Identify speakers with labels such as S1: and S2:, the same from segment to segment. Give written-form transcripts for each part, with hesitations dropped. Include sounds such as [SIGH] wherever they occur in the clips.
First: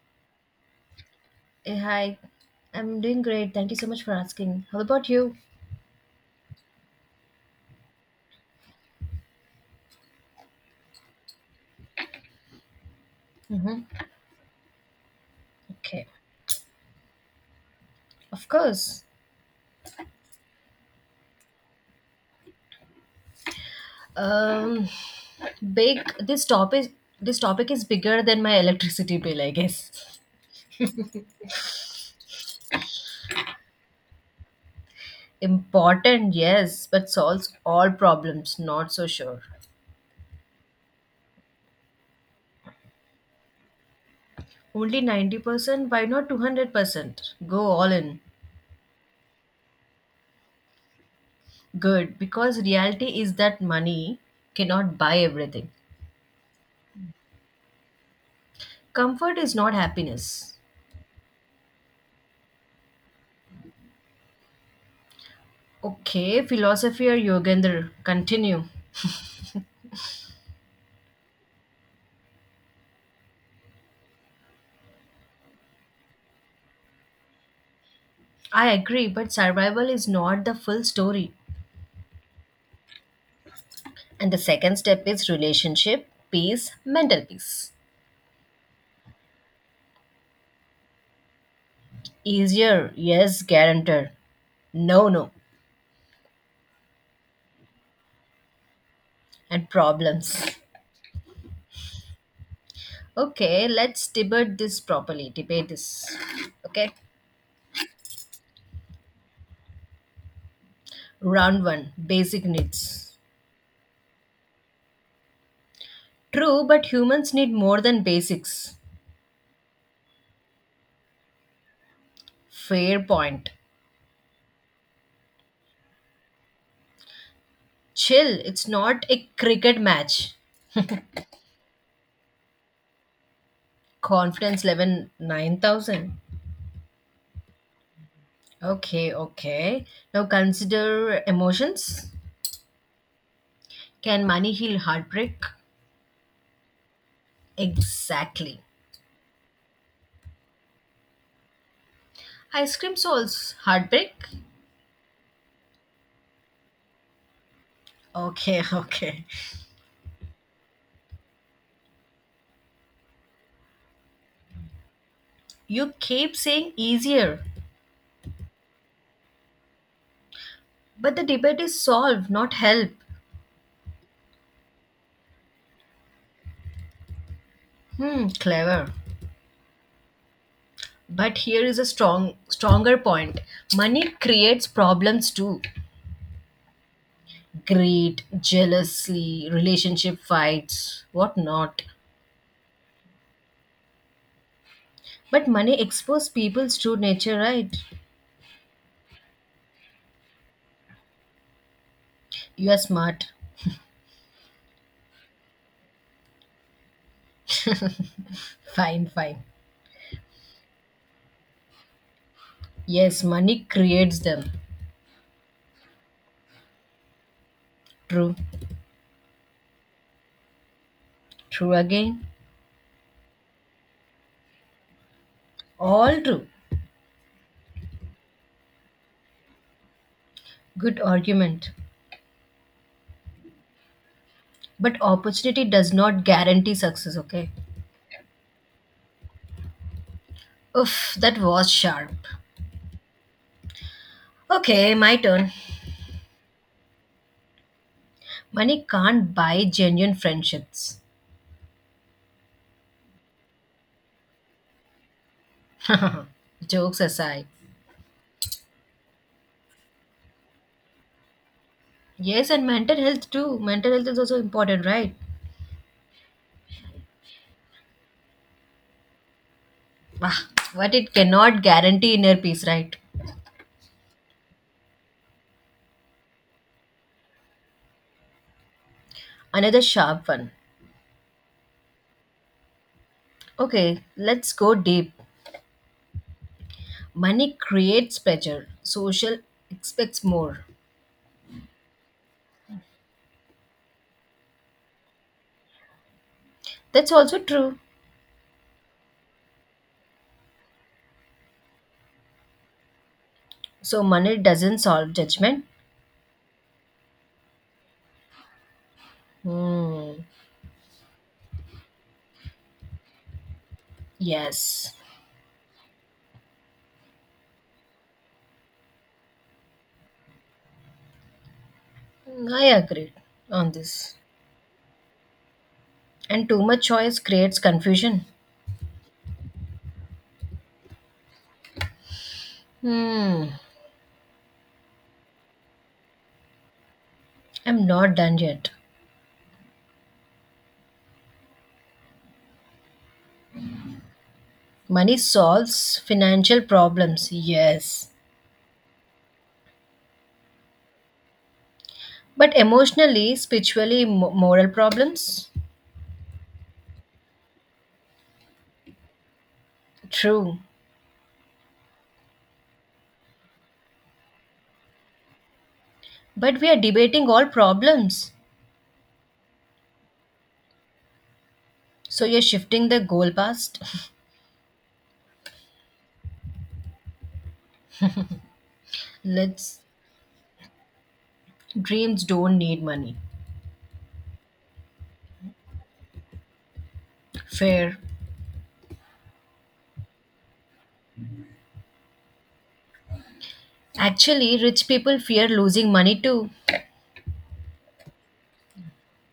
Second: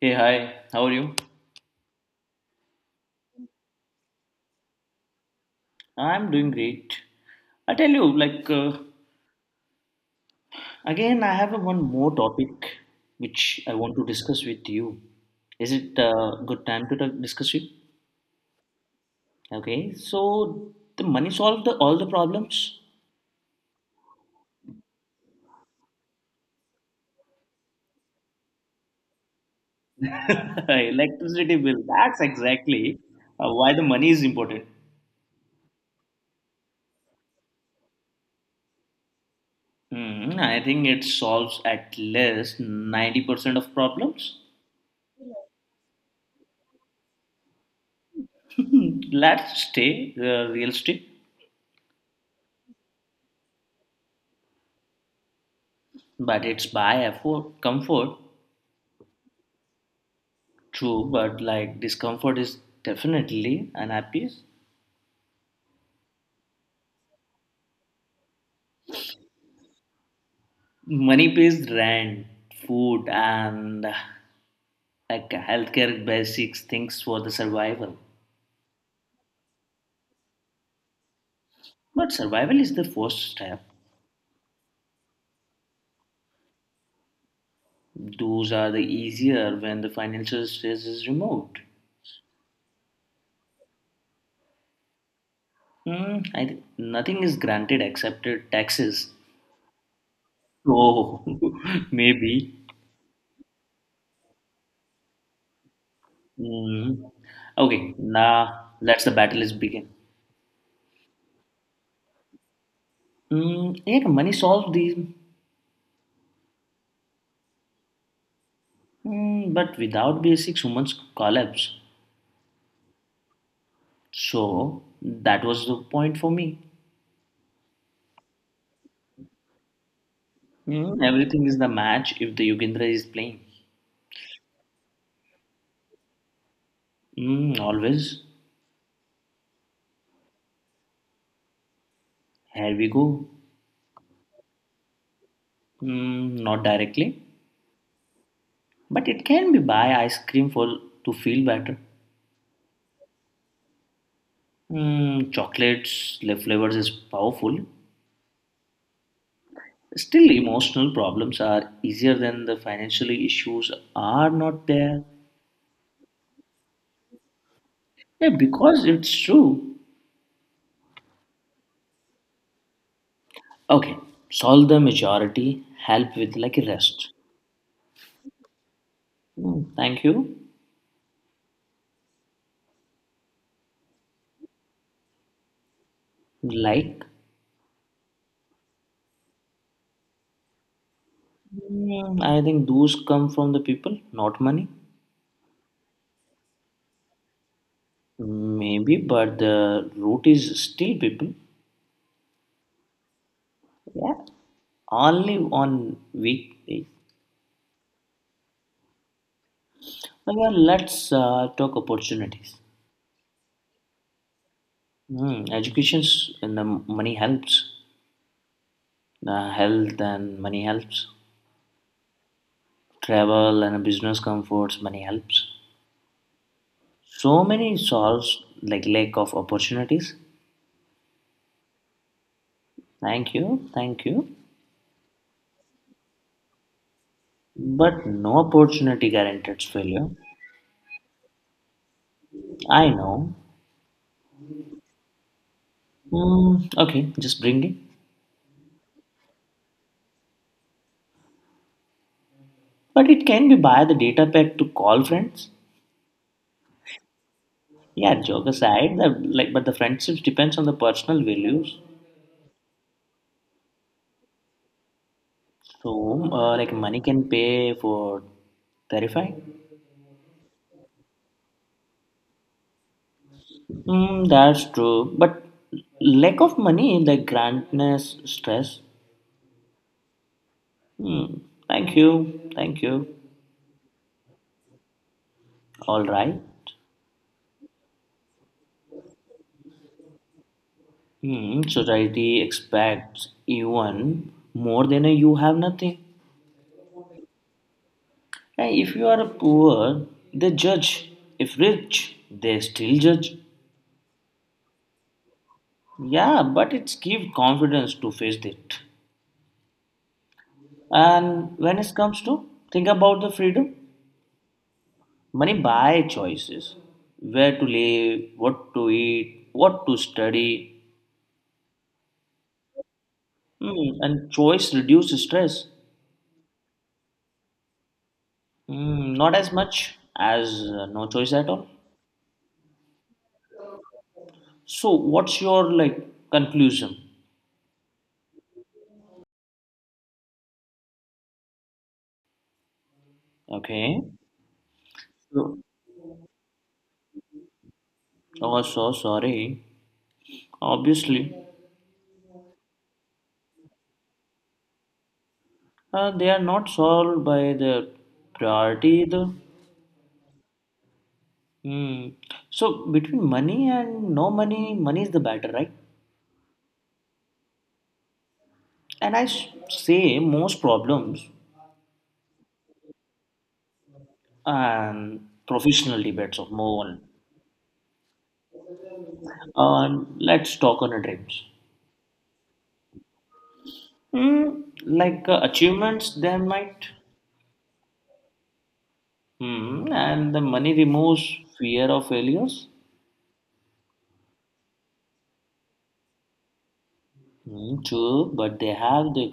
S1: Hey, hi, how are you?
S2: Hey, hi. I'm doing great. Thank you so much for asking. How about you?
S1: I'm doing great. I tell you, again, I have a one more topic which I want to
S2: Mm-hmm.
S1: discuss with you. Is it
S2: Okay.
S1: good time to talk, discuss with?
S2: Of course.
S1: Okay, so the money solved the, all the problems.
S2: Um, big. This topic. This topic is bigger than my electricity bill, I guess.
S1: [LAUGHS] Electricity bill, that's exactly why the money is important.
S2: Important, yes, but solves all problems. Not so sure.
S1: Hmm, I think it solves at least 90% of problems.
S2: Only 90%, why not 200%? Go all in.
S1: [LAUGHS] Let's stay realistic,
S2: Good, because reality is that money cannot buy everything.
S1: but it's by effort, comfort.
S2: Comfort is not happiness.
S1: True, but like discomfort is definitely an appease.
S2: Okay, philosophy or Yogendra, continue.
S1: Money pays rent, food, and like healthcare basics things for the survival.
S2: I agree, but survival is not the full story.
S1: But survival is the first step.
S2: And the second step is relationship, peace, mental peace.
S1: Those are the easier when the financial stress is removed.
S2: Easier, yes, guarantor. No, no,
S1: Nothing is granted except taxes.
S2: and problems.
S1: Oh, [LAUGHS] maybe.
S2: Okay, let's debate this properly. Debate this. Okay?
S1: Hmm. Okay, now let's the battle is begin.
S2: Round one, basic needs.
S1: Mm, yeah, money solves these.
S2: True, but humans need more than basics.
S1: Mm, but without basics, humans collapse.
S2: Fair point.
S1: So that was the point for me.
S2: Chill, it's not a cricket match.
S1: Mm, everything is the match if the Yugendra is playing.
S2: Confidence level 9,000.
S1: Mm, always.
S2: Okay, okay. Now consider emotions.
S1: Here we go.
S2: Can money heal heartbreak?
S1: Mm, not directly.
S2: Exactly.
S1: But it can be buy ice cream for to feel better.
S2: Ice cream solves heartbreak?
S1: Mm, chocolates, left flavors is powerful.
S2: Okay, [LAUGHS] okay.
S1: Still, emotional problems are easier than the financially issues are not there.
S2: You keep saying easier,
S1: Yeah, because it's true.
S2: but the debate is solved, not help.
S1: Okay, solve the majority, help with like rest.
S2: Hmm, clever.
S1: Hmm, thank you.
S2: But here is a strong, stronger point. Money creates problems too.
S1: Like,
S2: Greed, jealousy, relationship fights, what not.
S1: mm, I think those come from the people, not money.
S2: But money exposes people's true nature, right?
S1: Maybe, but the root is still people.
S2: You are smart.
S1: Yeah, only on weekdays.
S2: [LAUGHS] fine, fine.
S1: Okay, let's talk opportunities.
S2: Yes, money creates them.
S1: Hmm, educations and the money helps.
S2: True.
S1: The health and money helps.
S2: True again.
S1: Travel and business comforts, money helps.
S2: All true.
S1: So many solves like lack of opportunities.
S2: Good argument.
S1: Thank you, thank you.
S2: But opportunity does not guarantee success, okay?
S1: But no opportunity guarantees failure.
S2: Oof, that was sharp.
S1: I know.
S2: Okay, my turn.
S1: Hmm. Okay, just bring it.
S2: Money can't buy genuine friendships.
S1: But it can be by the data pack to call friends.
S2: Jokes aside.
S1: Yeah, joke aside the, like but the friendships depends on the personal values.
S2: Yes, and mental health too. Mental health is also important, right?
S1: So like money can pay for terrify.
S2: Ah, but it cannot guarantee inner peace, right?
S1: Mm, that's true. But lack of money, like grandness, stress.
S2: Another sharp one.
S1: Mm, thank you. Thank you.
S2: Okay, let's go deep.
S1: All right.
S2: Money creates pleasure, social expects more.
S1: Hmm, society expects even more than you have nothing.
S2: That's also true.
S1: And if you are poor, they judge. If rich, they still judge.
S2: So, money doesn't solve judgment.
S1: Yeah, but it's give confidence to face it.
S2: Hmm.
S1: And when it comes to think about the freedom,
S2: Yes,
S1: money buy choices, where to live, what to eat, what to study.
S2: I agree on
S1: Hmm,
S2: this.
S1: and choice reduce stress.
S2: And too much choice creates confusion.
S1: Hmm, not as much as no choice at all.
S2: Hmm,
S1: So, what's your like conclusion?
S2: I'm not done yet.
S1: Okay.
S2: Money
S1: So,
S2: solves financial problems, yes.
S1: oh, so sorry. Obviously,
S2: But emotionally, spiritually, moral problems?
S1: they are not solved by the priority either.
S2: True.
S1: Hmm. So, between money and no money, money is the better, right?
S2: But we are debating all problems.
S1: Say most problems
S2: So you're shifting the goal past.
S1: and professional debates of move on.
S2: [LAUGHS] Let's
S1: Let's talk on our dreams.
S2: dreams don't need money.
S1: Hmm. Like achievements, they might.
S2: Fair.
S1: Hmm. And the money removes fear of failures.
S2: Actually, rich people fear losing money too.
S1: Mm, true, but they have the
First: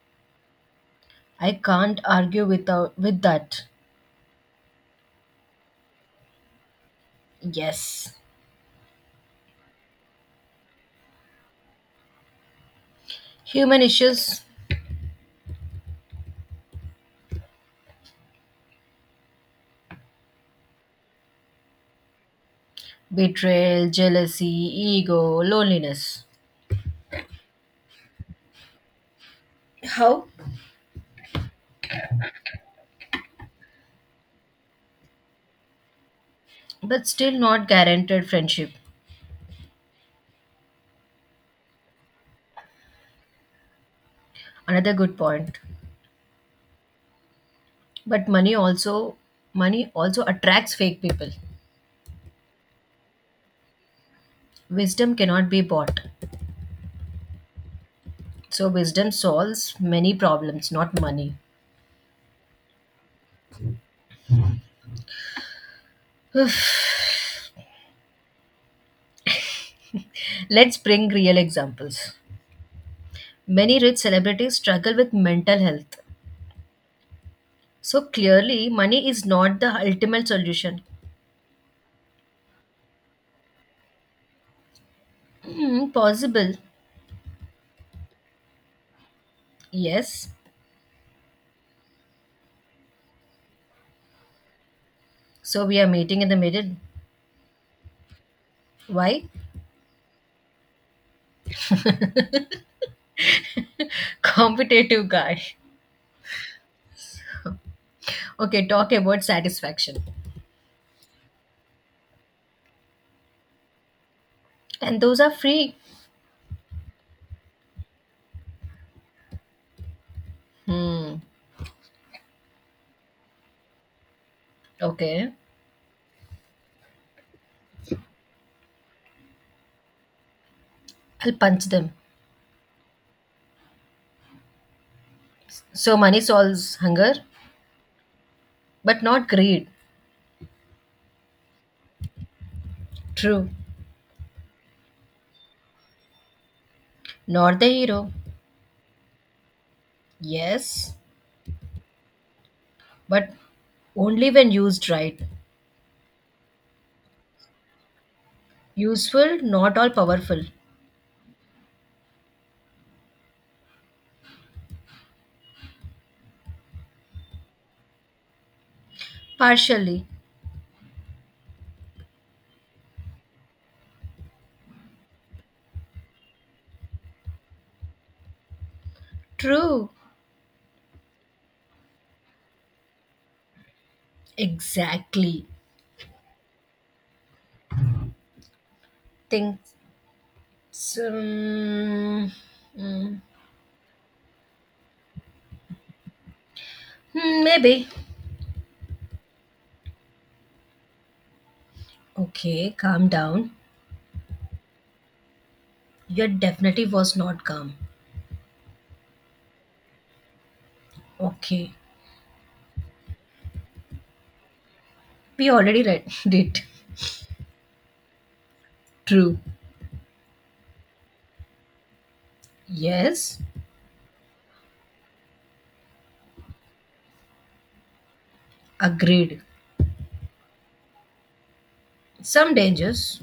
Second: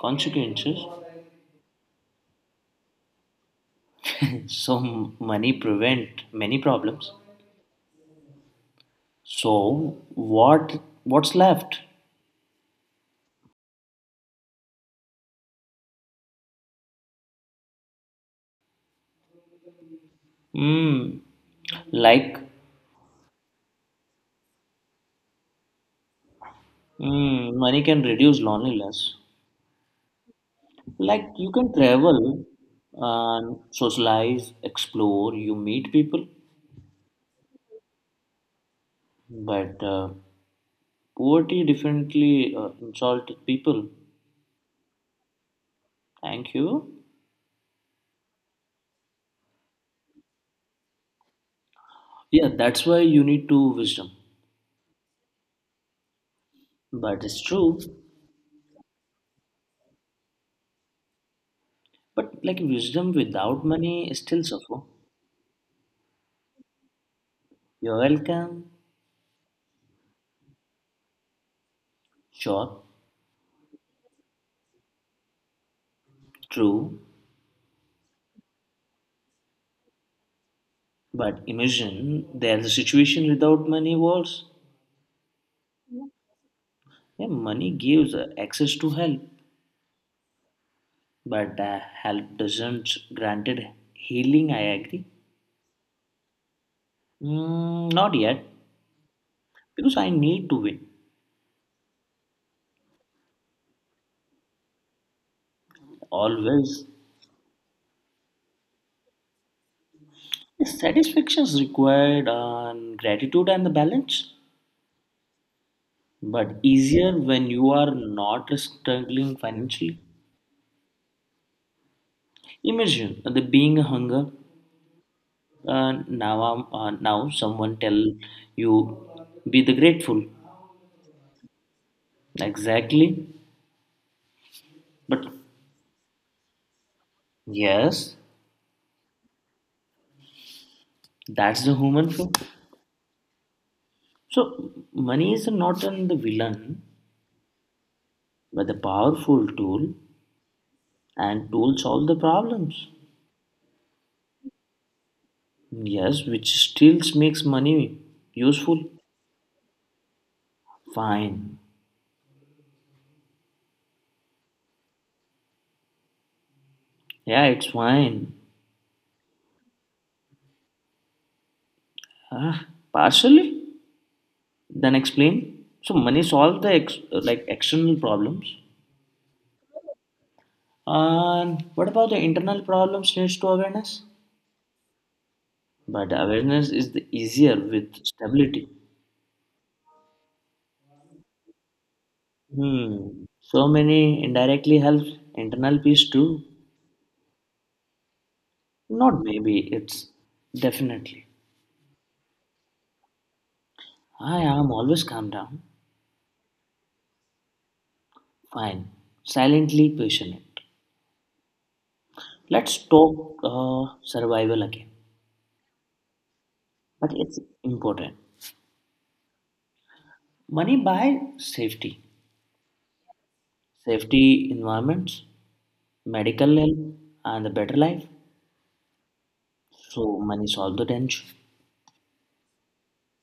S1: consequences.
S2: I can't argue without with that.
S1: [COUGHS] [LAUGHS] So money prevent many problems.
S2: Yes.
S1: So what's left?
S2: Human issues
S1: Mm, like
S2: betrayal, jealousy, ego, loneliness.
S1: mm, money can reduce loneliness.
S2: How?
S1: Like you can travel and socialize, explore, you meet people.
S2: But still not guaranteed friendship.
S1: But poverty definitely insulted people.
S2: Another good point.
S1: Thank you.
S2: But money also attracts fake people.
S1: Yeah, that's why you need to wisdom.
S2: Wisdom cannot be bought.
S1: But it's true.
S2: So wisdom solves many problems, not money.
S1: But like wisdom without money is still suffer. You're welcome,
S2: Let's bring real examples.
S1: sure,
S2: Many rich celebrities struggle with mental health.
S1: true.
S2: So clearly, money is not the ultimate solution.
S1: But imagine there's a situation without money worse.
S2: Hmm, possible,
S1: Yeah, money gives access to help,
S2: yes.
S1: but help doesn't granted healing. I agree.
S2: So we are meeting in the middle.
S1: Mm, not yet,
S2: Why?
S1: because I need to win
S2: [LAUGHS] Competitive guy.
S1: always.
S2: Okay, talk about satisfaction.
S1: Satisfaction is required on gratitude and the balance,
S2: And those are free.
S1: but easier when you are not struggling financially.
S2: Hmm,
S1: Imagine the being a hunger.
S2: okay.
S1: Now someone tell you be the grateful.
S2: I'll punch them.
S1: Exactly. But
S2: So money solves hunger,
S1: yes,
S2: but not greed.
S1: that's the human flow.
S2: True.
S1: So money is not an the villain,
S2: Not the hero.
S1: but the powerful tool,
S2: Yes,
S1: and tool solve the problems.
S2: but only when used right.
S1: Yes, which still makes money useful.
S2: Useful, not all powerful.
S1: Fine. Yeah, it's fine.
S2: Partially.
S1: Ah, partially. Then explain. So money solve the ex- Like external problems.
S2: True.
S1: And what about the internal problems needs to awareness?
S2: Exactly.
S1: But awareness is the easier with stability.
S2: Think. Um, mm,
S1: Hmm. So many indirectly help internal peace too.
S2: hmm, maybe.
S1: Not maybe, it's definitely.
S2: Okay, calm down.
S1: I am always calm down.
S2: Your definitely was not calm.
S1: Fine. Silently passionate.
S2: Okay.
S1: Let's talk survival again.
S2: We already read [LAUGHS] it.
S1: But it's important.
S2: True.
S1: Money buy safety.
S2: Yes.
S1: Safety environments, medical help, and a better life.
S2: Agreed.
S1: So money solve the tension.
S2: Some dangers,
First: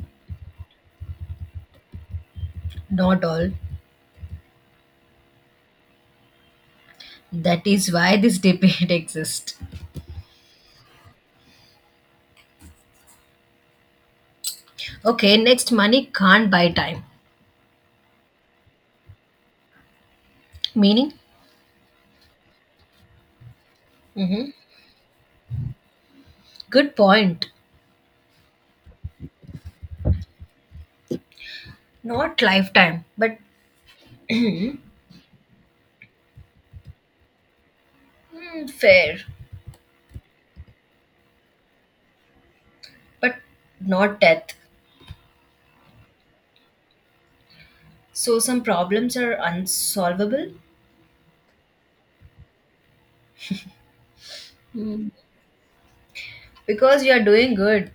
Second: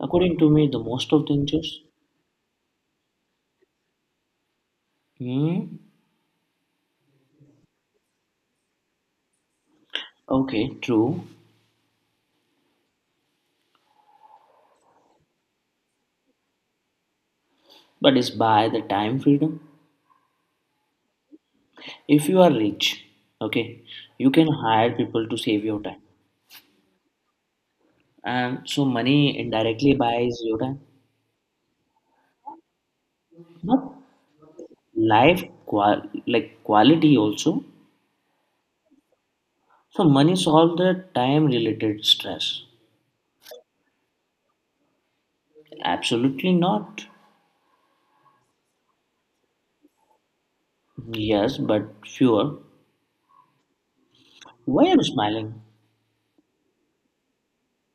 S1: According to me, the most of dangers.
S2: not all.
S1: Hmm.
S2: That is why this [LAUGHS] debate exists.
S1: Okay, true.
S2: Okay, next money can't buy time.
S1: But it's by the time freedom.
S2: Meaning?
S1: If you are rich, okay, you can
S2: Hmm.
S1: hire people to save your time.
S2: Good point.
S1: And so money indirectly buys your time.
S2: Not lifetime, but
S1: Not Life qual like quality also.
S2: hmm, fair,
S1: So money solves the time related stress.
S2: but not death.
S1: Absolutely not.
S2: So some problems are unsolvable
S1: Yes, but fewer. Why are you smiling?
S2: because you are doing good.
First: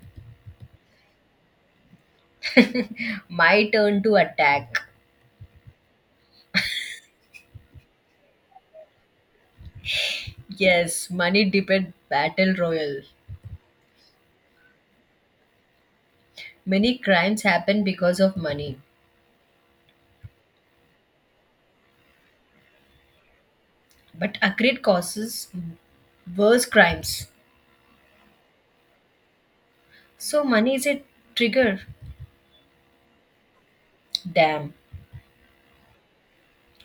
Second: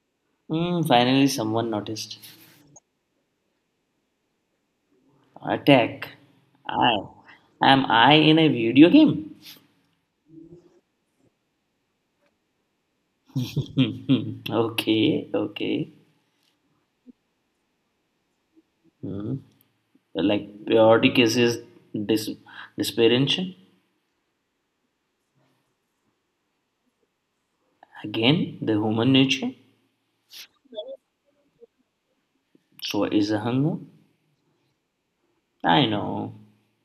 S1: Hmm, finally someone noticed.
S2: My turn to attack.
S1: Attack. I Am I in a video game?
S2: Yes, money debate battle royal.
S1: [LAUGHS] Okay, okay.
S2: Many crimes happen because of money,
S1: Hmm. Like periodic is his dis- desperation.
S2: but accurate causes worse crimes.
S1: Again, the human nature.
S2: So money is a trigger.
S1: So is a hunger.
S2: Damn.
S1: I know.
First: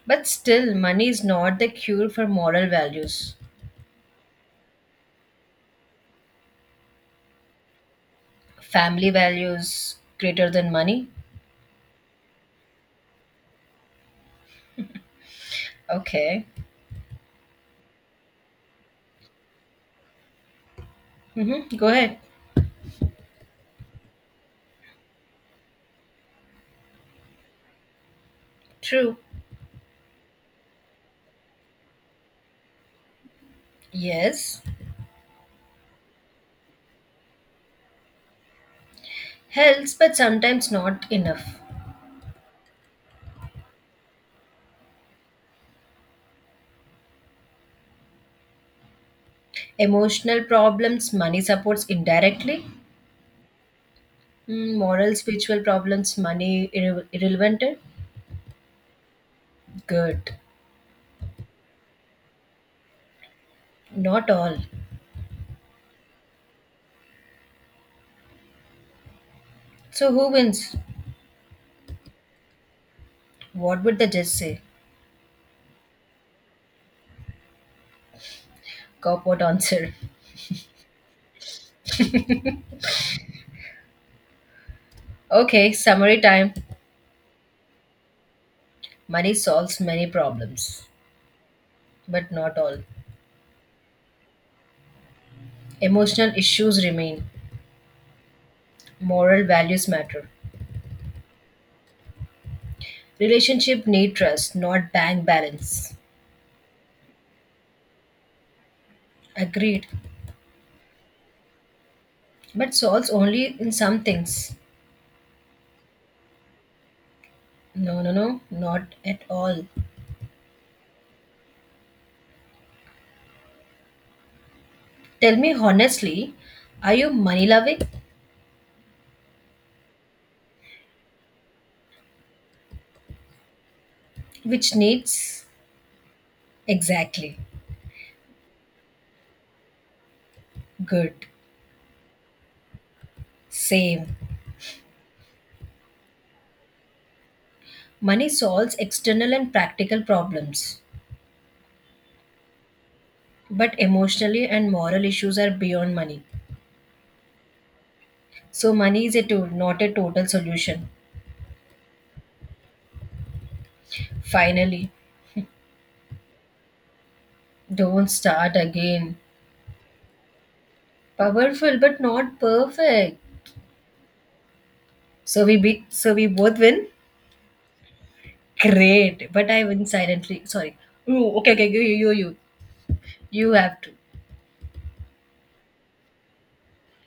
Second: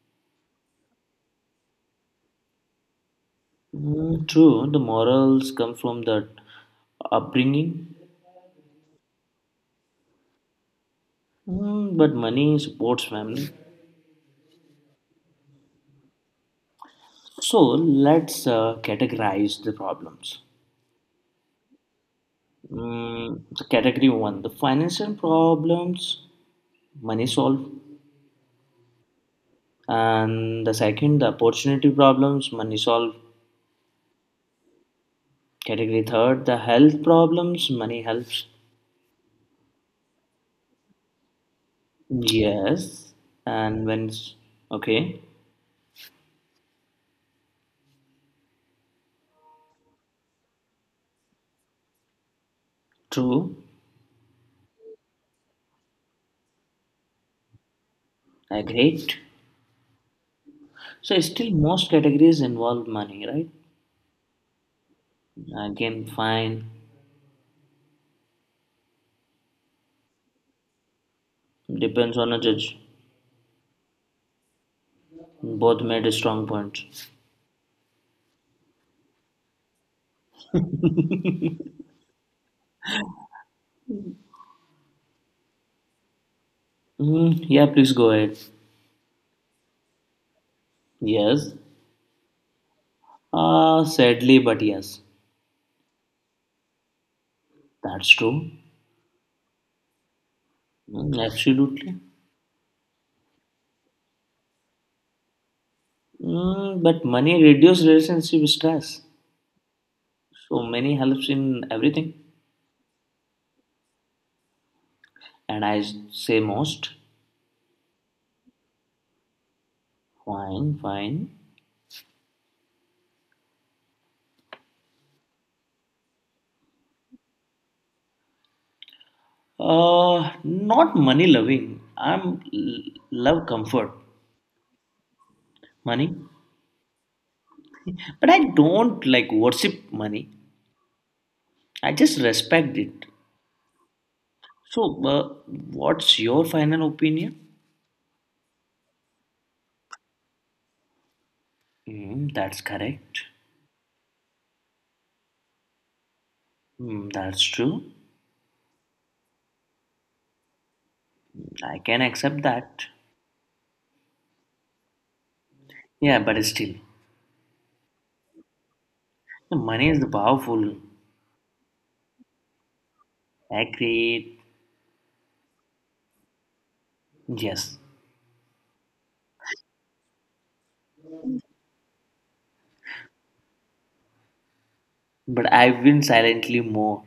S2: But still, money is not the cure for moral values.
S1: Hmm, true, the morals come from that upbringing.
S2: Family values greater than money.
S1: Hmm, but money supports family.
S2: Okay.
S1: So let's categorize the problems.
S2: Mm-hmm. Go ahead.
S1: Mm, category one, the financial problems money solve.
S2: True.
S1: And the second the opportunity problems money solve.
S2: Yes,
S1: Category third the health problems money helps,
S2: helps, but sometimes not enough.
S1: yes. And when okay.
S2: Emotional problems, money supports indirectly.
S1: True.
S2: Mm, moral, spiritual problems, money irrelevant.
S1: Agreed.
S2: Good.
S1: So still most categories involve money, right?
S2: Not all.
S1: Again, fine.
S2: So who wins?
S1: Depends on a judge.
S2: What would the judge say?
S1: Both made a strong point.
S2: Cop would answer. Okay, summary time.
S1: Mm, yeah, please go ahead.
S2: Money solves many problems,
S1: Yes.
S2: but not all.
S1: Uh, sadly but yes.
S2: Emotional issues remain.
S1: That's true.
S2: Moral values matter.
S1: Mm, absolutely.
S2: Relationship need trust, not bank balance.
S1: Mm, but money reduces relationship stress.
S2: Agreed.
S1: So money helps in everything.
S2: But solves only in some things.
S1: And I say most.
S2: No, no, no, not at all.
S1: Fine, fine.
S2: Tell me honestly, are you money loving?
S1: Not money loving. Love comfort,
S2: Which needs?
S1: money.
S2: Exactly.
S1: But I don't like worship money.
S2: Good.
S1: I just respect it.
S2: Same.
S1: So, uh, what's your final opinion?
S2: Money solves external and practical problems,
S1: Mm, that's correct.
S2: but emotionally and moral issues are beyond money.
S1: Mm, that's true.
S2: So, money is a tool, not a total solution.
S1: I can accept that.
S2: Finally,
S1: Yeah, but still,
S2: don't start again.
S1: the money is the powerful.
S2: Powerful, but not perfect.
S1: Accurate.
S2: So we both win.
S1: Yes,
S2: Great, but I went silently. Sorry. Ooh, okay, okay, you have to.
S1: but I've been silently more.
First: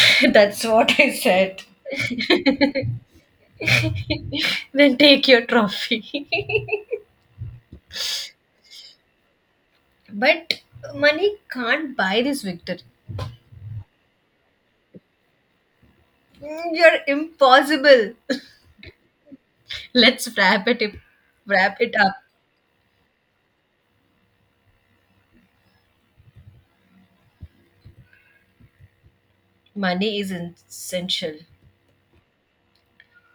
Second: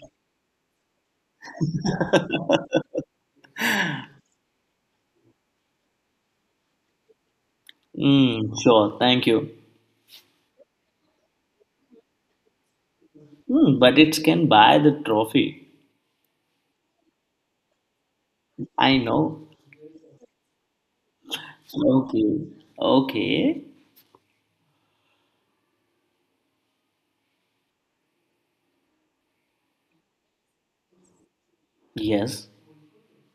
S2: [LAUGHS] That's what I said. Then take your trophy.
S1: Mm, sure, thank you.
S2: [LAUGHS] but money can't buy this victory.
S1: Mm, but it can buy the trophy.
S2: Mm, you're impossible. [LAUGHS]
S1: I know.
S2: Let's wrap it up.
S1: Okay. Okay.
S2: Money is essential,
S1: Yes,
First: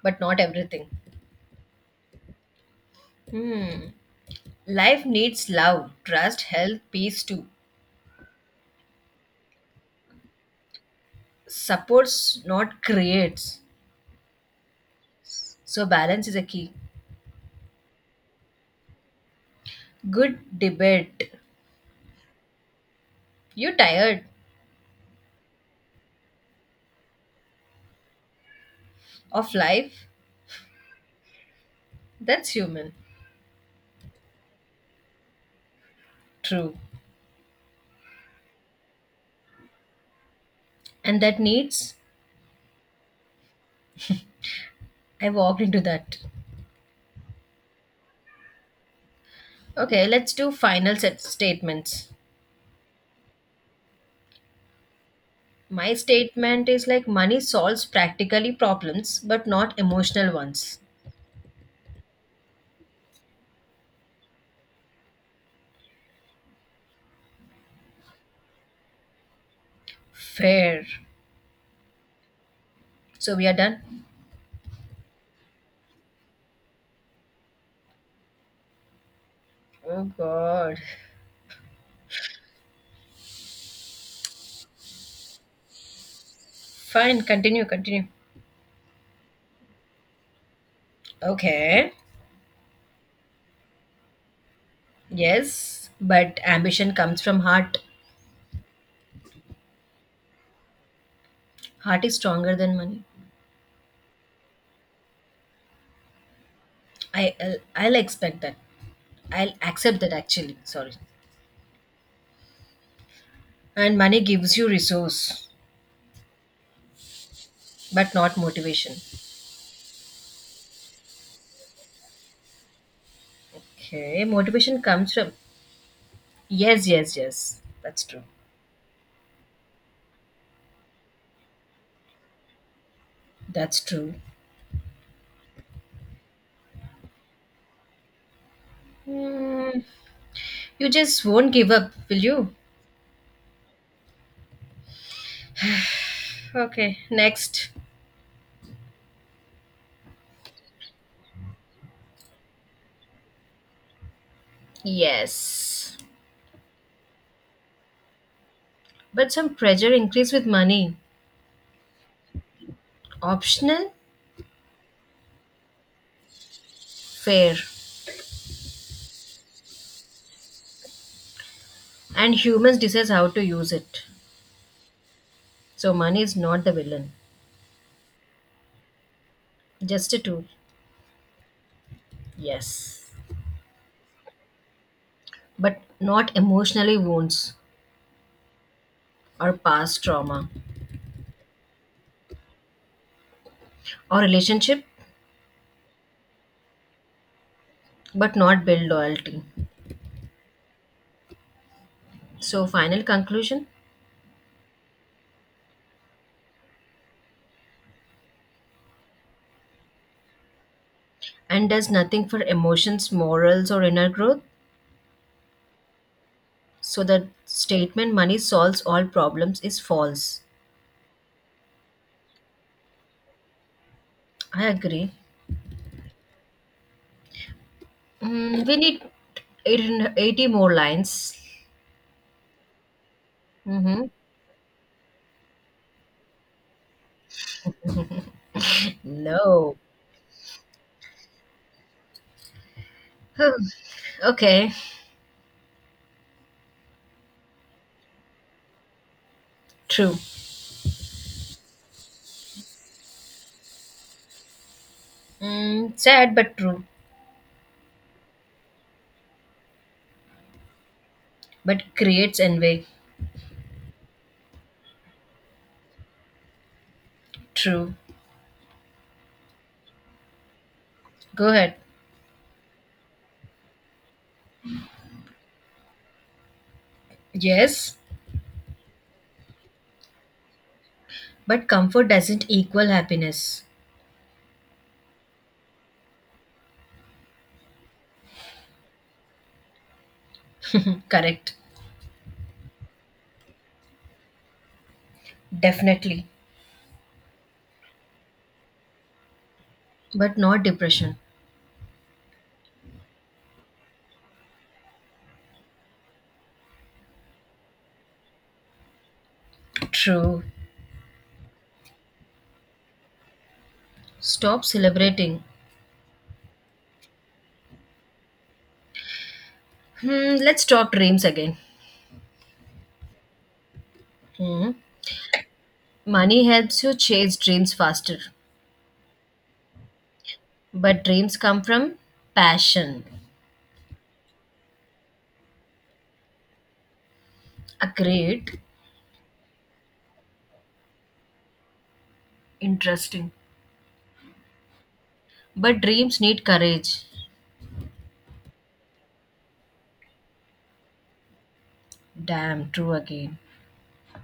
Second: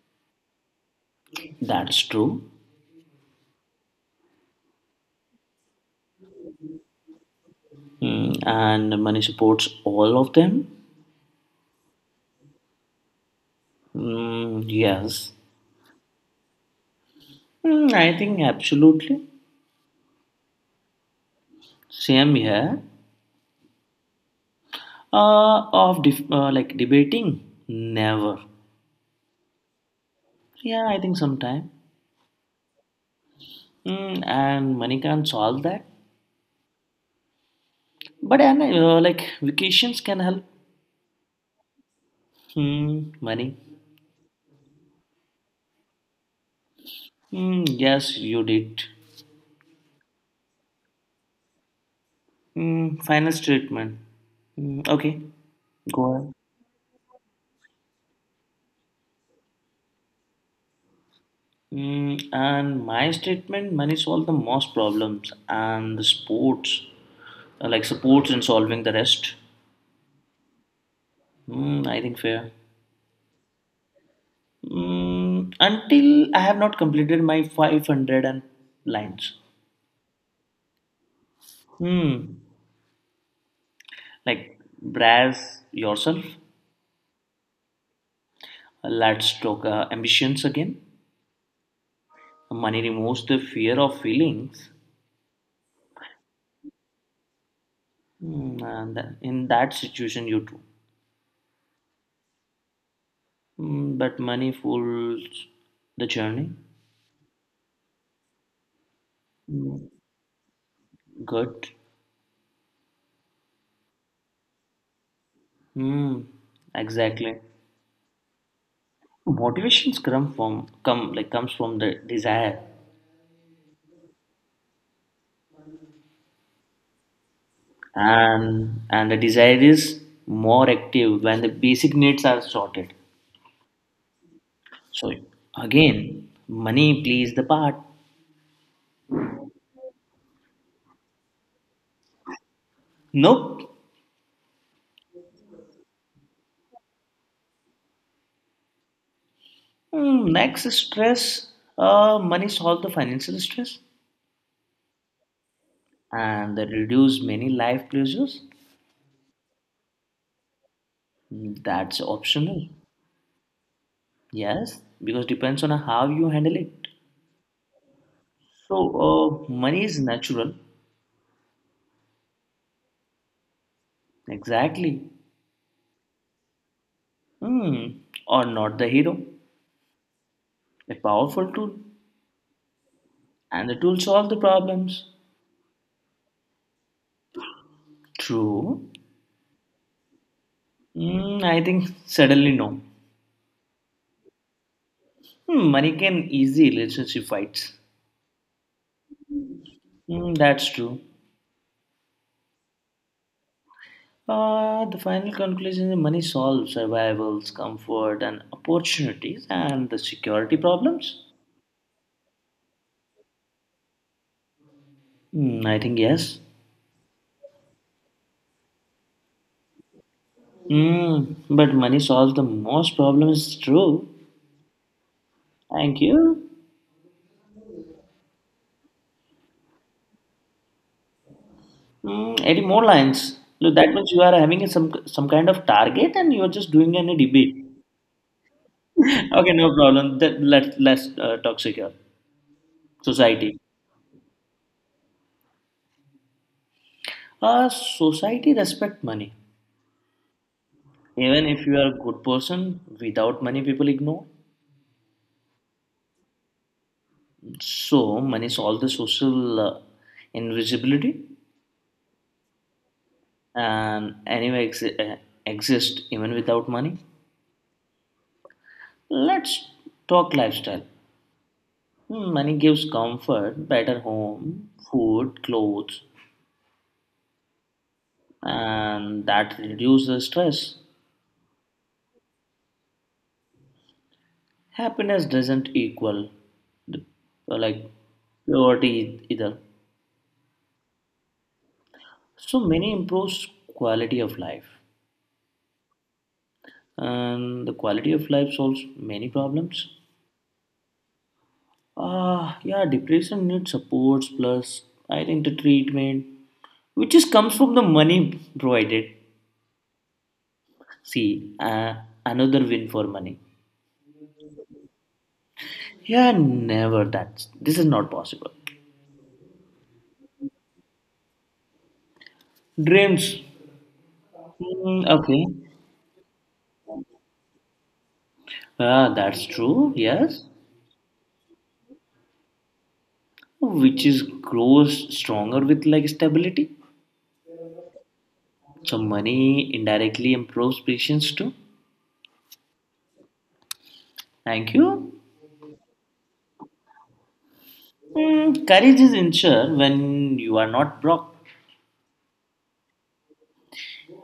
S2: but not everything.
S1: that's true.
S2: Hmm. Life needs love, trust, health, peace too.
S1: Mm, and money supports all of them?
S2: Supports, not creates.
S1: Mm, yes.
S2: So balance is a key.
S1: Mm, I think absolutely.
S2: Good debate.
S1: Same here.
S2: You're tired
S1: Like debating? Never.
S2: of life?
S1: Yeah, I think sometime.
S2: That's human.
S1: Mm, and money can't solve that.
S2: True.
S1: But and like vacations can help.
S2: And that needs,
S1: Hmm, money.
S2: I walked into that.
S1: Hmm, yes, you did.
S2: Okay, let's do final set statements.
S1: Hmm, final statement. Hmm, okay,
S2: My
S1: go ahead.
S2: statement is like money solves practically problems, but not emotional ones.
S1: Hmm, and my statement: money solve the most problems, and the sports, like supports in solving the rest.
S2: Fair.
S1: Hmm, I think fair.
S2: So we are done?
S1: Hmm, until I have not completed my 500 and lines.
S2: Oh god.
S1: Hmm, like brass yourself.
S2: Fine, continue, continue.
S1: Let's talk ambitions again.
S2: Okay.
S1: Money removes the fear of feelings.
S2: Yes, but ambition comes from heart.
S1: In that situation, you do.
S2: Heart is stronger than money.
S1: Mm, but money fools the journey.
S2: I'll expect that. I'll
S1: Mm,
S2: accept that actually. Sorry.
S1: good.
S2: And money gives you resource
S1: Mm, exactly.
S2: but not motivation.
S1: Motivations come from come like comes from the desire,
S2: Okay, motivation comes from yes, yes, yes, that's true.
S1: and the desire is more active when the basic needs are sorted.
S2: That's true.
S1: So again, money plays the part.
S2: Hmm. You just won't give up will you?
S1: Nope.
S2: Okay, next.
S1: Mm, next is stress. Money solve the financial stress.
S2: Yes,
S1: And reduce many life pressures.
S2: but some pressure increase with money.
S1: That's optional.
S2: Optional.
S1: Yes, because depends on how you handle it.
S2: Fair.
S1: So money is natural.
S2: And humans decides how to use it.
S1: Exactly.
S2: So money is not the villain,
S1: Hmm. Or not the hero.
S2: just a tool.
S1: A powerful tool.
S2: Yes,
S1: And the tool solve the problems.
S2: but not emotionally wounds
S1: True.
S2: or past trauma
S1: Hmm. I think suddenly no.
S2: or relationship,
S1: Hmm, money can easy relationship fights.
S2: but not build loyalty.
S1: Hmm, that's true.
S2: So, final conclusion
S1: The final conclusion is money solves survivals, comfort, and opportunities, and the security problems.
S2: and does nothing for emotions, morals, or inner growth.
S1: Hmm, I think yes.
S2: So, the statement money solves all problems is false.
S1: Mm, but money solves the most problems. True.
S2: I agree.
S1: Thank you.
S2: Mm, we need 80 more lines.
S1: Mm, any more lines? Look, that
S2: Hmm.
S1: means you are having some kind of target, and you are just doing any debate. [LAUGHS] Okay, no
S2: No.
S1: problem. That, let's talk secure
S2: [SIGHS]
S1: society.
S2: Hmm. Okay,
S1: Society respect money.
S2: true.
S1: Even if you are a good person, without money, people ignore.
S2: Mm, sad but true.
S1: So money solve the social invisibility
S2: But creates envy.
S1: and anyway exist even without money.
S2: True.
S1: Let's talk lifestyle.
S2: Go ahead.
S1: Money gives comfort, better home, food, clothes,
S2: Yes,
S1: and that reduces stress.
S2: but comfort doesn't equal happiness.
S1: Happiness doesn't equal the, like poverty either.
S2: [LAUGHS] Correct.
S1: So money improves quality of life,
S2: Definitely.
S1: and the quality of life solves many problems.
S2: But not depression.
S1: Ah, yeah, depression needs supports plus I think the treatment, which is comes from the money provided.
S2: True.
S1: See, another win for money.
S2: Stop celebrating.
S1: Yeah, never that. This is not possible.
S2: Hmm, let's talk dreams again.
S1: Dreams.
S2: Hmm.
S1: Hmm, okay.
S2: Money helps you chase dreams faster,
S1: Ah, that's true. Yes,
S2: but dreams come from passion.
S1: which is grows stronger with like stability.
S2: Agreed.
S1: So money indirectly improves patience too.
S2: Interesting.
S1: Thank you.
S2: But dreams need courage.
S1: Hmm, courage is ensured when you are not broke.
S2: Damn, true again.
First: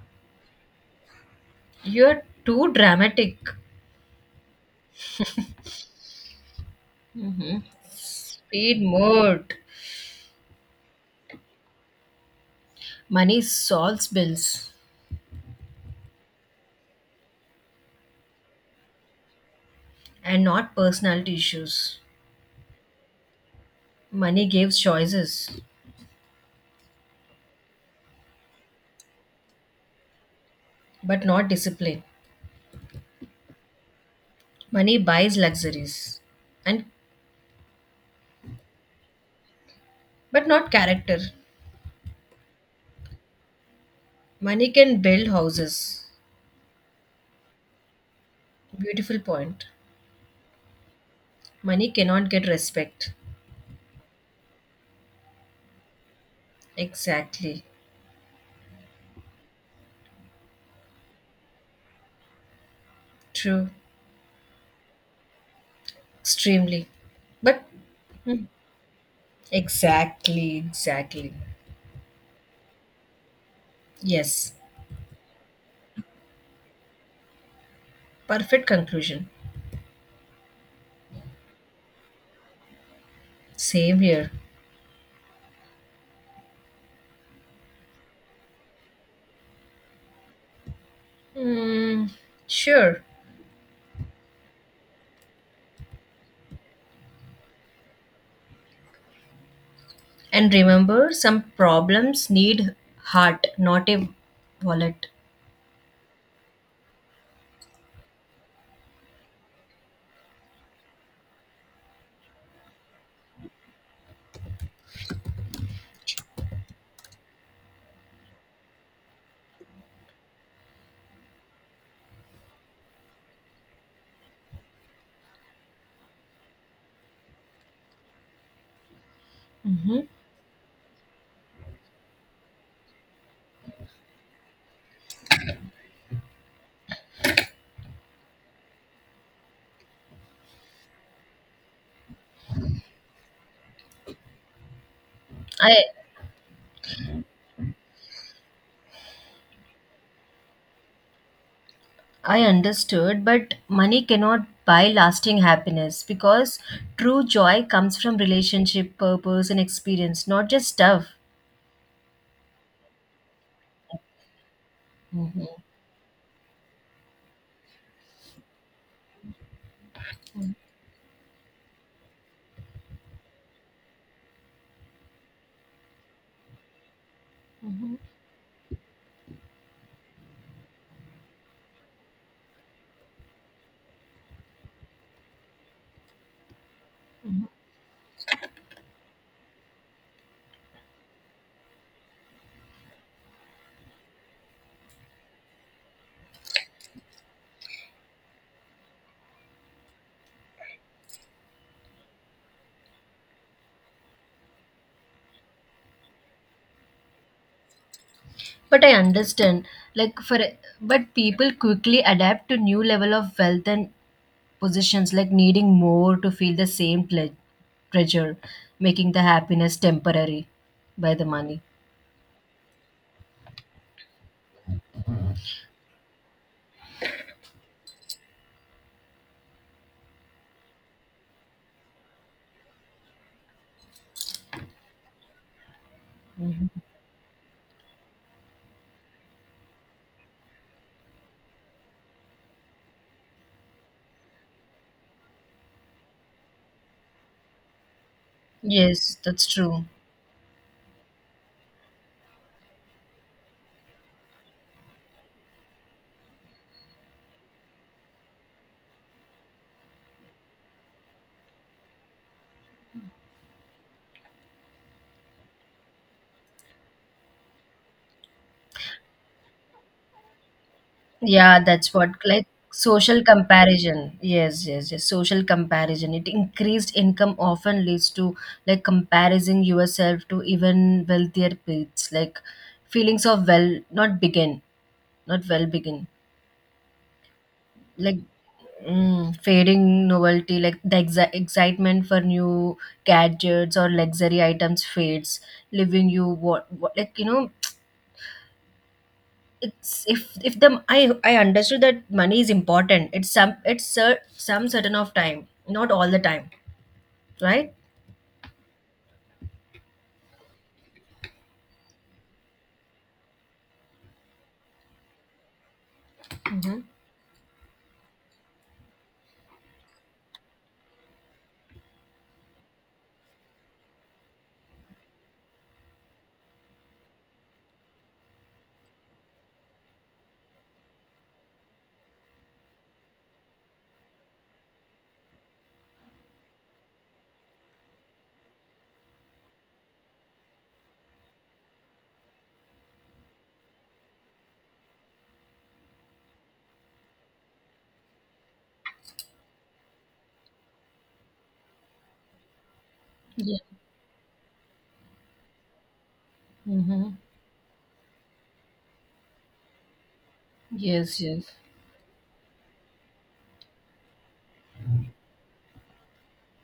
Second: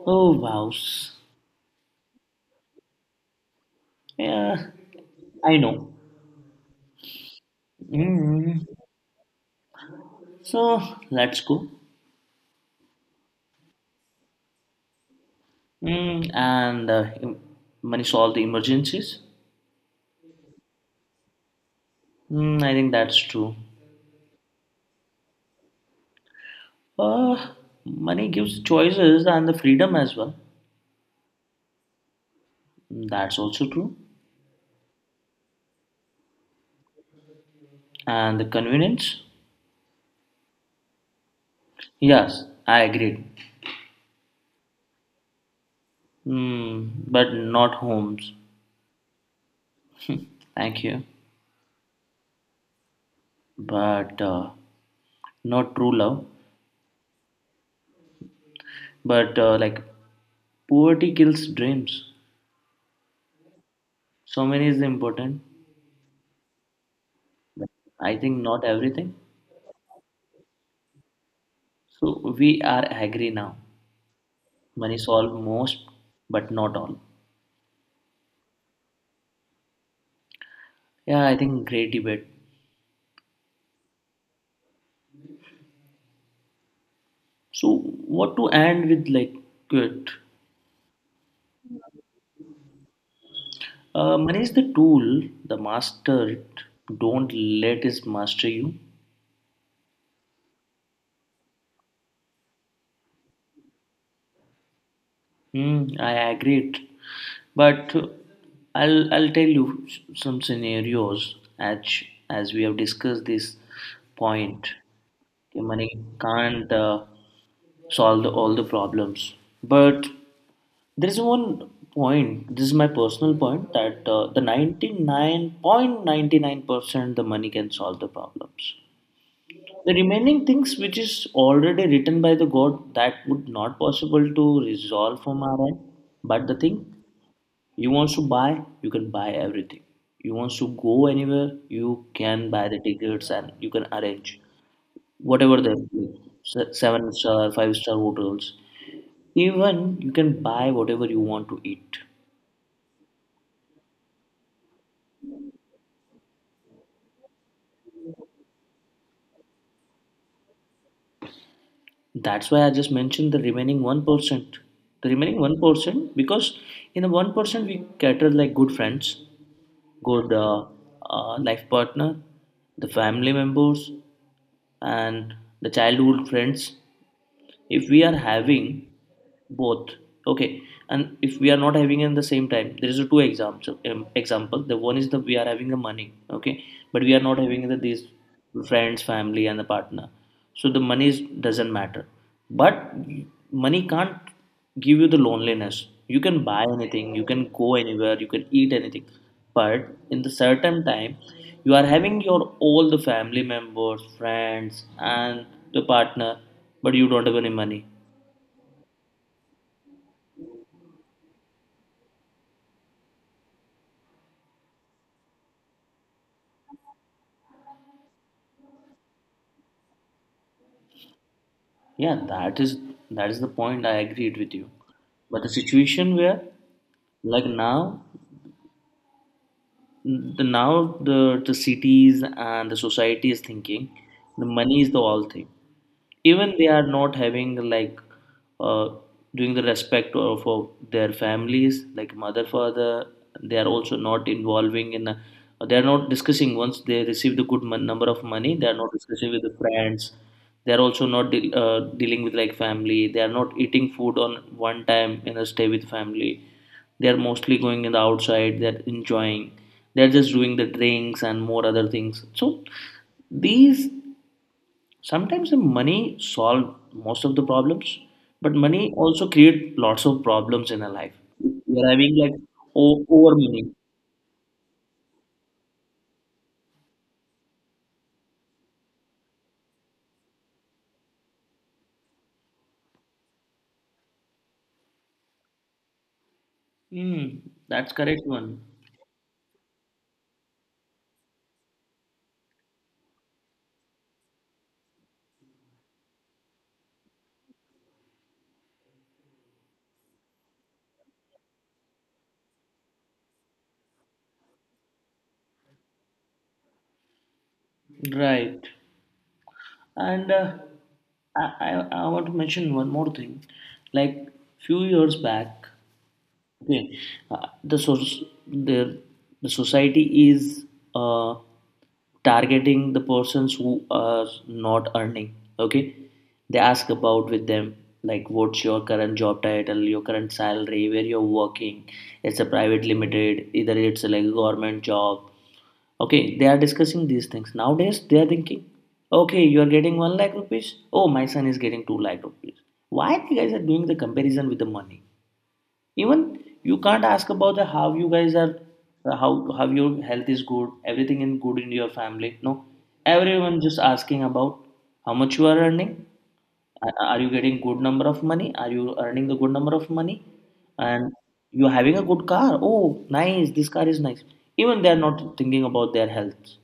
S1: Oh wow.
S2: You're too dramatic.
S1: Yeah, I know.
S2: Hmm.
S1: Mm.
S2: Speed mode.
S1: So let's go.
S2: Money solves bills
S1: Mm, and uh, em- Money solve the emergencies.
S2: and not personality issues.
S1: Mm, I think that's true.
S2: Money gives choices,
S1: Uh, money gives choices and the freedom as well.
S2: but not discipline.
S1: Mm, that's also true.
S2: Money buys luxuries and
S1: And the convenience.
S2: but not character.
S1: Yes, I agree.
S2: Money can build houses.
S1: Mm, but not homes.
S2: Beautiful point.
S1: Thank you.
S2: Money cannot get respect.
S1: But not true love.
S2: Exactly.
S1: But like poverty kills dreams.
S2: True.
S1: So many is important.
S2: Extremely. But
S1: But I think
S2: hmm,
S1: not everything.
S2: exactly, exactly.
S1: So we are agree now.
S2: Yes.
S1: Money solve most, but not all.
S2: Perfect conclusion.
S1: Yeah, I think great debate.
S2: Same here.
S1: So what to end with like good?
S2: Hmm. Sure.
S1: Money is the tool, the master. It. Don't let it master you.
S2: And remember, some problems need heart, not a wallet.
S1: Hmm, I agree. It. But I'll tell you some scenarios as we have discussed this point. Okay, money can't solve all the problems, but there is one point. This is my personal point that the 99.99% the money can solve the problems. The
S2: Hmm.
S1: remaining things, which is already written by the god, that would not possible to resolve from our end. But the thing you want to buy, you can buy everything. You want to go anywhere, you can buy the tickets and you can arrange whatever
S2: I
S1: the seven star five-star hotels. Even you can buy whatever you want to eat.
S2: I understood, but money cannot buy lasting happiness because true joy comes from relationship, purpose, and experience, not just stuff.
S1: That's why I just mentioned the remaining 1%. The remaining 1%, because in the 1% we cater like good friends, good life partner, the family members, and the childhood friends. If we are having both, okay, and if we are not having in the same time, there is a two exams example. The one is the we are having the money, okay, but we are not having the these friends, family and the partner. So the money is, doesn't matter. But money can't give you the loneliness. You can buy anything, you can go anywhere, you can eat anything. But in the certain time you are having your all the family members, friends, and the partner, but you don't have any money.
S2: But I understand, like for but people quickly adapt to new level of wealth and positions, like needing more to feel the same pleasure, making the happiness temporary by the money.
S1: Yeah, that is the point. I agreed with you. But the situation where, like now, the cities and the society is thinking the money is the all thing. Even they are not having like uh, doing the respect of their families like mother father. They are also not involving in a, they are not discussing once they receive the good number of money. They are not
S2: Yes,
S1: discussing with
S2: that's
S1: the
S2: true.
S1: friends. They are also not dealing with like family. They are not eating food on one time in a stay with family. They are mostly going in the outside. They're enjoying. They're just doing the drinks and more other things, so these. Sometimes the money solve most of the problems, but money also create lots of problems in our life.
S2: Yeah,
S1: We are
S2: that's what
S1: having like
S2: like social
S1: over money.
S2: comparison. Yes, yes, yes. Social comparison. It increased income often leads to like comparing yourself to even wealthier peers. Like feelings of well, not begin, not well begin.
S1: Hmm, that's
S2: Like
S1: correct one.
S2: mm, fading novelty, like the excitement for new gadgets or luxury items fades, leaving you what like you know it's if if the I understood that money is important. It's some it's some certain of time, not all the time, right?
S1: Right. And I, I want to mention one more thing. Like few years back,
S2: Hmm.
S1: yeah. Uh, the source the the society is uh, targeting the persons who are not earning. Okay, they ask about with them like what's your current job title, your current salary, where you're working. It's a private limited, either it's like a government job. Okay, they are discussing these things nowadays. They are thinking, okay, you are getting 1 lakh rupees. Oh, my son is getting 2 lakh rupees. Why you guys are doing the comparison with the money? Even you can't ask about the how you guys are, how how your health is good, everything in good in your family, no. Everyone
S2: Yeah.
S1: just asking about how much you are earning. Are
S2: Mm-hmm.
S1: are you getting good number of money? Are you earning a good number of money? And
S2: Yes, yes.
S1: you're having a good car. Oh, nice! This car is nice. Even they are not thinking about their health.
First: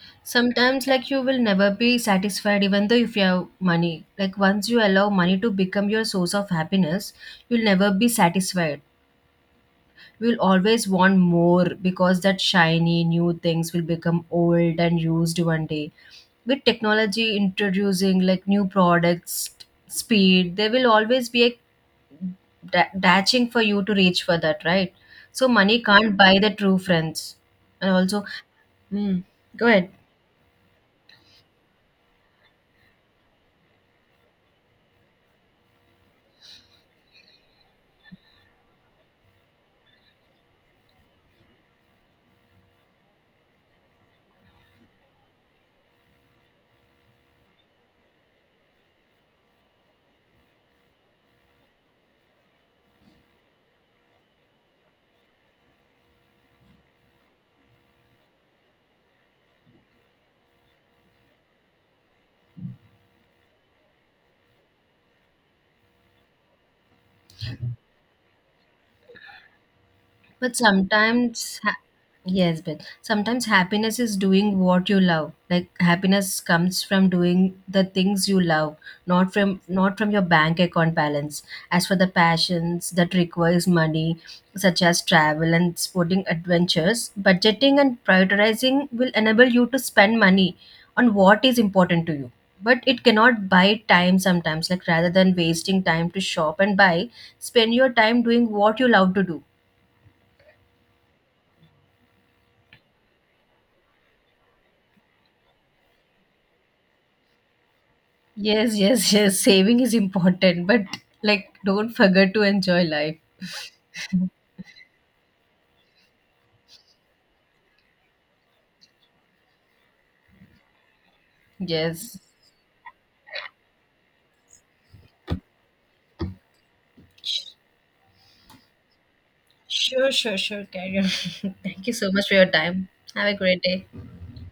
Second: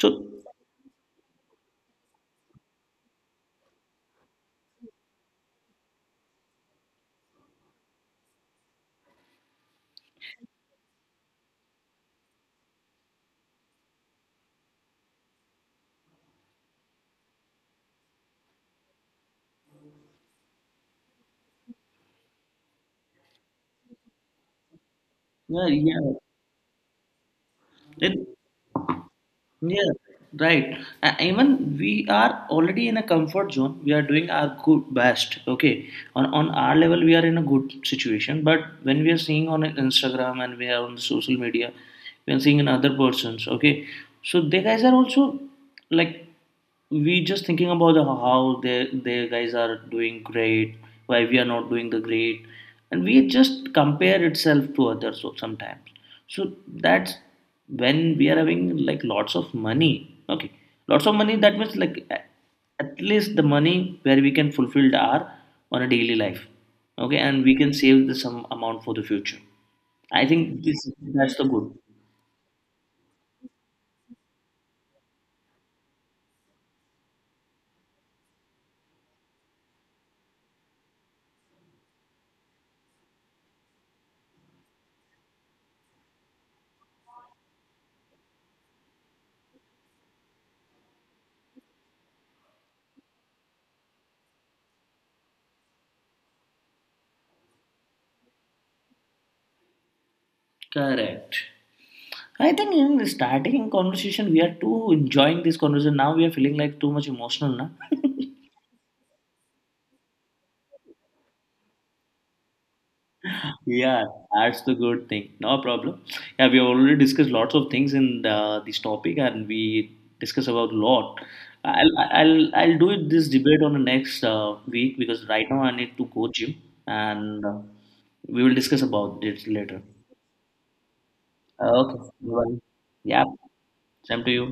S1: So
S2: Sometimes like you will never be satisfied even though if you have money. Like once you allow money to become your source of happiness, you'll never be satisfied. We'll always want more because that shiny new things will become old and used one day with technology introducing like new products speed there will always be a dashing for you to reach for that right. So
S1: yeah,
S2: money
S1: yeah.
S2: can't buy the true friends and
S1: It.
S2: also mm, go ahead
S1: Yeah, right. Even we are already in a comfort zone. We are doing our good best. Okay, on our level, we are in a good situation. But when we are seeing on Instagram and we are on the social media, we are seeing in other persons. Okay, so they guys are also, like, we just thinking about the, how they guys are doing great, why we are not doing the great. And we just compare itself to others, sometimes. So that's when we are having like lots of money, okay, lots of money. That means like at least the money where we can fulfill our on a daily life, okay, and we can save the some amount for the future. I
S2: but
S1: think this, that's the
S2: sometimes
S1: good.
S2: yes, but sometimes happiness is doing what you love. Like happiness comes from doing the things you love, not from not from your bank account balance. As for the passions that requires money, such as travel and sporting adventures, budgeting and prioritizing will enable you to spend money on what is important to you. But it cannot buy time sometimes. Like rather than wasting time to shop and buy, spend your time doing what you love to do.
S1: Correct. I think in the starting conversation, we are too enjoying this conversation. Now we are feeling like too much emotional, na?
S2: Yes, yes, yes. Saving is important, but like don't forget to enjoy life. [LAUGHS]
S1: Yeah, that's the good thing. No problem. Yeah, we have already discussed lots of things in the, this topic, and we discuss about lot. I'll
S2: Yes.
S1: I'll do it this debate on the next week, because right now I need to go gym, and we will discuss about it later.
S2: Sure, sure, sure. Carry on. [LAUGHS] Thank you
S1: Okay.
S2: so much for your
S1: Bye.
S2: time.
S1: Yeah.
S2: Have a great day.
S1: Same to you.